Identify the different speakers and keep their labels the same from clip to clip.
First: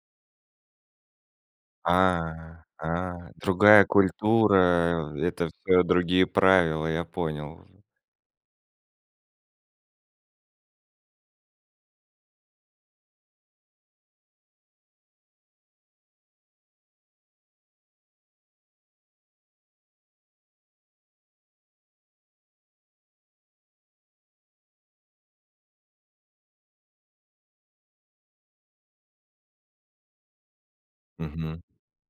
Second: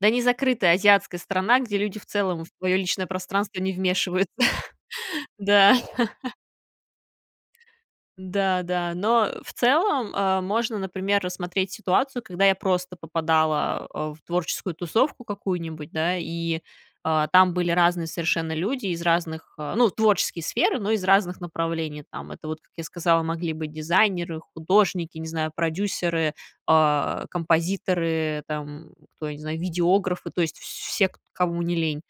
Speaker 1: Да не закрытая азиатская страна, где люди в целом в
Speaker 2: А,
Speaker 1: твоё личное
Speaker 2: а.
Speaker 1: пространство не
Speaker 2: Другая
Speaker 1: вмешиваются.
Speaker 2: культура, э, это
Speaker 1: Да.
Speaker 2: всё другие правила, я понял, в
Speaker 1: Да, да. Но, э, в целом, а, можно, например, рассмотреть ситуацию, когда я просто попадала, э, в творческую тусовку какую-нибудь, да, и, э, там были разные совершенно люди из разных, э, ну, творческие сферы, но из разных направлений. Там это вот, как я сказала, могли быть дизайнеры, художники, не знаю, продюсеры, э, композиторы, там, кто, я не знаю, видеографы, то есть вс все, к
Speaker 2: Мгм.
Speaker 1: кому не лень.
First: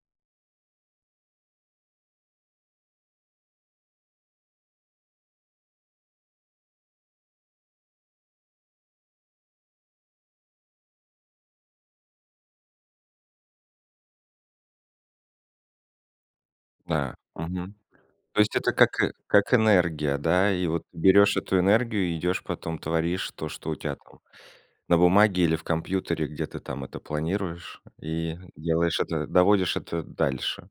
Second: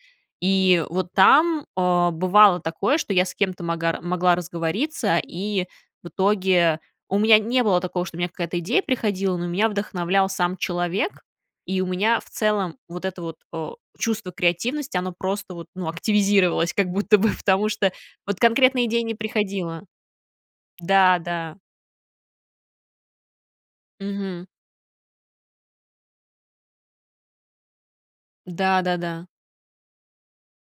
Speaker 1: И вот там, э, бывало такое, что я с кем-то магар могла разговориться, и в итоге у меня не было такого, что у меня какая-то идея приходила, но меня вдохновлял сам человек. И у меня в целом вот это вот, э, чувство креативности, оно просто вот, ну, активизировалось как
Speaker 2: Да,
Speaker 1: будто бы, потому
Speaker 2: мгм.
Speaker 1: что вот
Speaker 2: То есть это
Speaker 1: конкретные идеи
Speaker 2: как, э,
Speaker 1: не
Speaker 2: как
Speaker 1: приходило.
Speaker 2: энергия, да, и вот
Speaker 1: Да,
Speaker 2: берёшь
Speaker 1: да.
Speaker 2: эту энергию и идёшь потом, творишь то, что у тя там
Speaker 1: Мгм.
Speaker 2: на бумаге или в компьютере, где ты там это планируешь, и делаешь
Speaker 1: Да-да-да.
Speaker 2: это, доводишь это дальше.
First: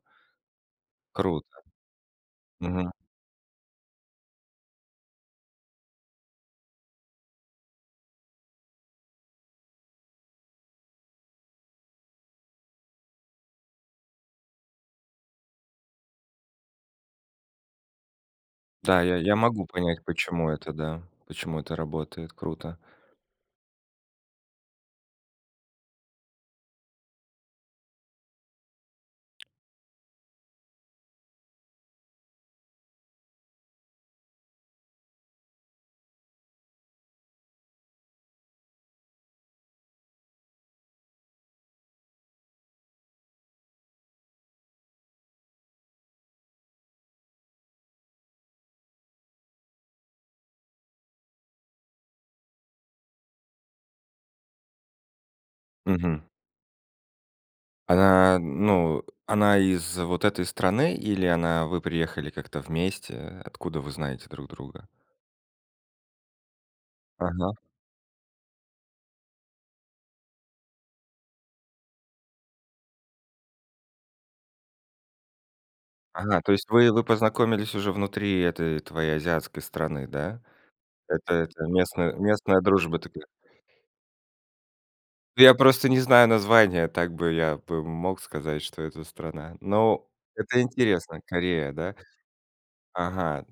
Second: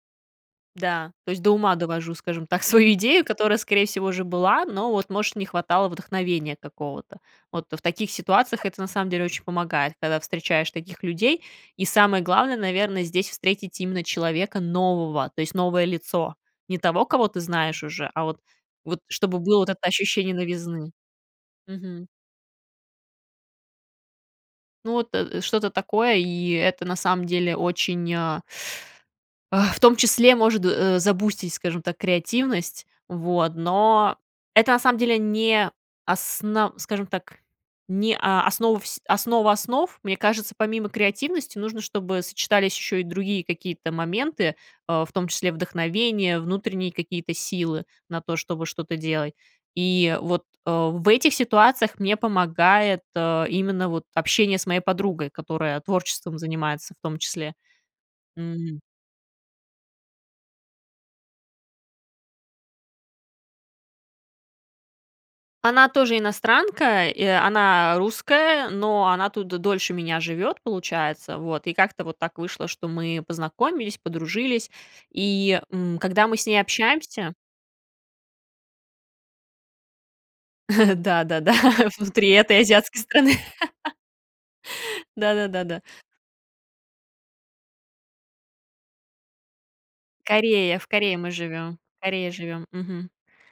Speaker 1: Да. То есть
Speaker 2: Круто.
Speaker 1: до ума довожу, скажем так,
Speaker 2: Мгм.
Speaker 1: свою идею, которая, скорее всего, уже была, но вот, может, не хватало вдохновения какого-то. Вот в таких ситуациях это на самом деле очень помогает, когда встречаешь таких людей, и самое главное, наверное, здесь встретить именно человека нового, то есть новое лицо. Не того, кого ты знаешь уже, а вот вот,
Speaker 2: Да, я я
Speaker 1: чтобы было
Speaker 2: могу
Speaker 1: вот это
Speaker 2: понять,
Speaker 1: ощущение
Speaker 2: почему это,
Speaker 1: новизны.
Speaker 2: да, почему это
Speaker 1: Мгм.
Speaker 2: работает. Круто.
Speaker 1: Ну вот, э э, что-то такое, и это на самом деле очень, а а, в том числе может, э, забустить, скажем так, креативность. Вот. Но это, на самом деле, не асна скажем так, не о основа всь основа основ. Мне кажется, помимо креативности, нужно, чтобы сочетались ещё и другие какие-то моменты, э, в том числе вдохновение, внутренние какие-то силы на то, чтобы что-то делать. И вот, э, в этих ситуациях мне помогает, э, именно вот общение с моей подругой, которая
Speaker 2: Мгм.
Speaker 1: творчеством занимается в том числе.
Speaker 2: Она,
Speaker 1: М.
Speaker 2: ну, она из вот этой страны или она вы приехали как-то вместе? Откуда вы знаете друг друга?
Speaker 1: Она тоже иностранка, и
Speaker 2: Ага.
Speaker 1: она, э, русская, но она тут д дольше меня живёт, получается. Вот, и как-то вот так вышло, что мы познакомились, подружились. И, м, когда мы
Speaker 2: Ага,
Speaker 1: с
Speaker 2: то
Speaker 1: ней
Speaker 2: есть вы вы
Speaker 1: общаемся
Speaker 2: познакомились уже внутри этой твоей азиатской страны, да? Это
Speaker 1: Да-да, да,
Speaker 2: это, местна
Speaker 1: внутри этой
Speaker 2: местная дружба
Speaker 1: азиатской
Speaker 2: такая.
Speaker 1: страны.
Speaker 2: Ну, я
Speaker 1: Да-да-да, да.
Speaker 2: просто не знаю названия, так бы я бы мог сказать, что это страна. Но это
Speaker 1: Корея, в Корее
Speaker 2: интересно.
Speaker 1: мы
Speaker 2: Корея,
Speaker 1: живём.
Speaker 2: да?
Speaker 1: В Корее живём. Мгм.
Speaker 2: Ага.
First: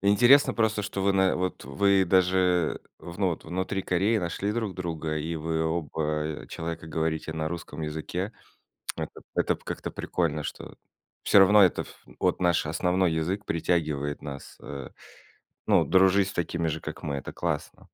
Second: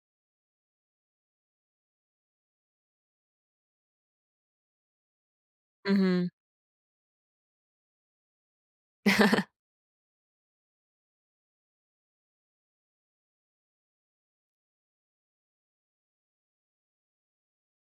Speaker 2: Интересно просто, что вы на вот э, вы даже вну вот внутри Кореи нашли друг друга, и вы оба,
Speaker 1: Мгм.
Speaker 2: э, человека говорите на русском языке. Это п это п как-то прикольно, что всё равно это ф от наш основной язык притягивает нас, э, ну, дружить с такими же, как мы, это классно.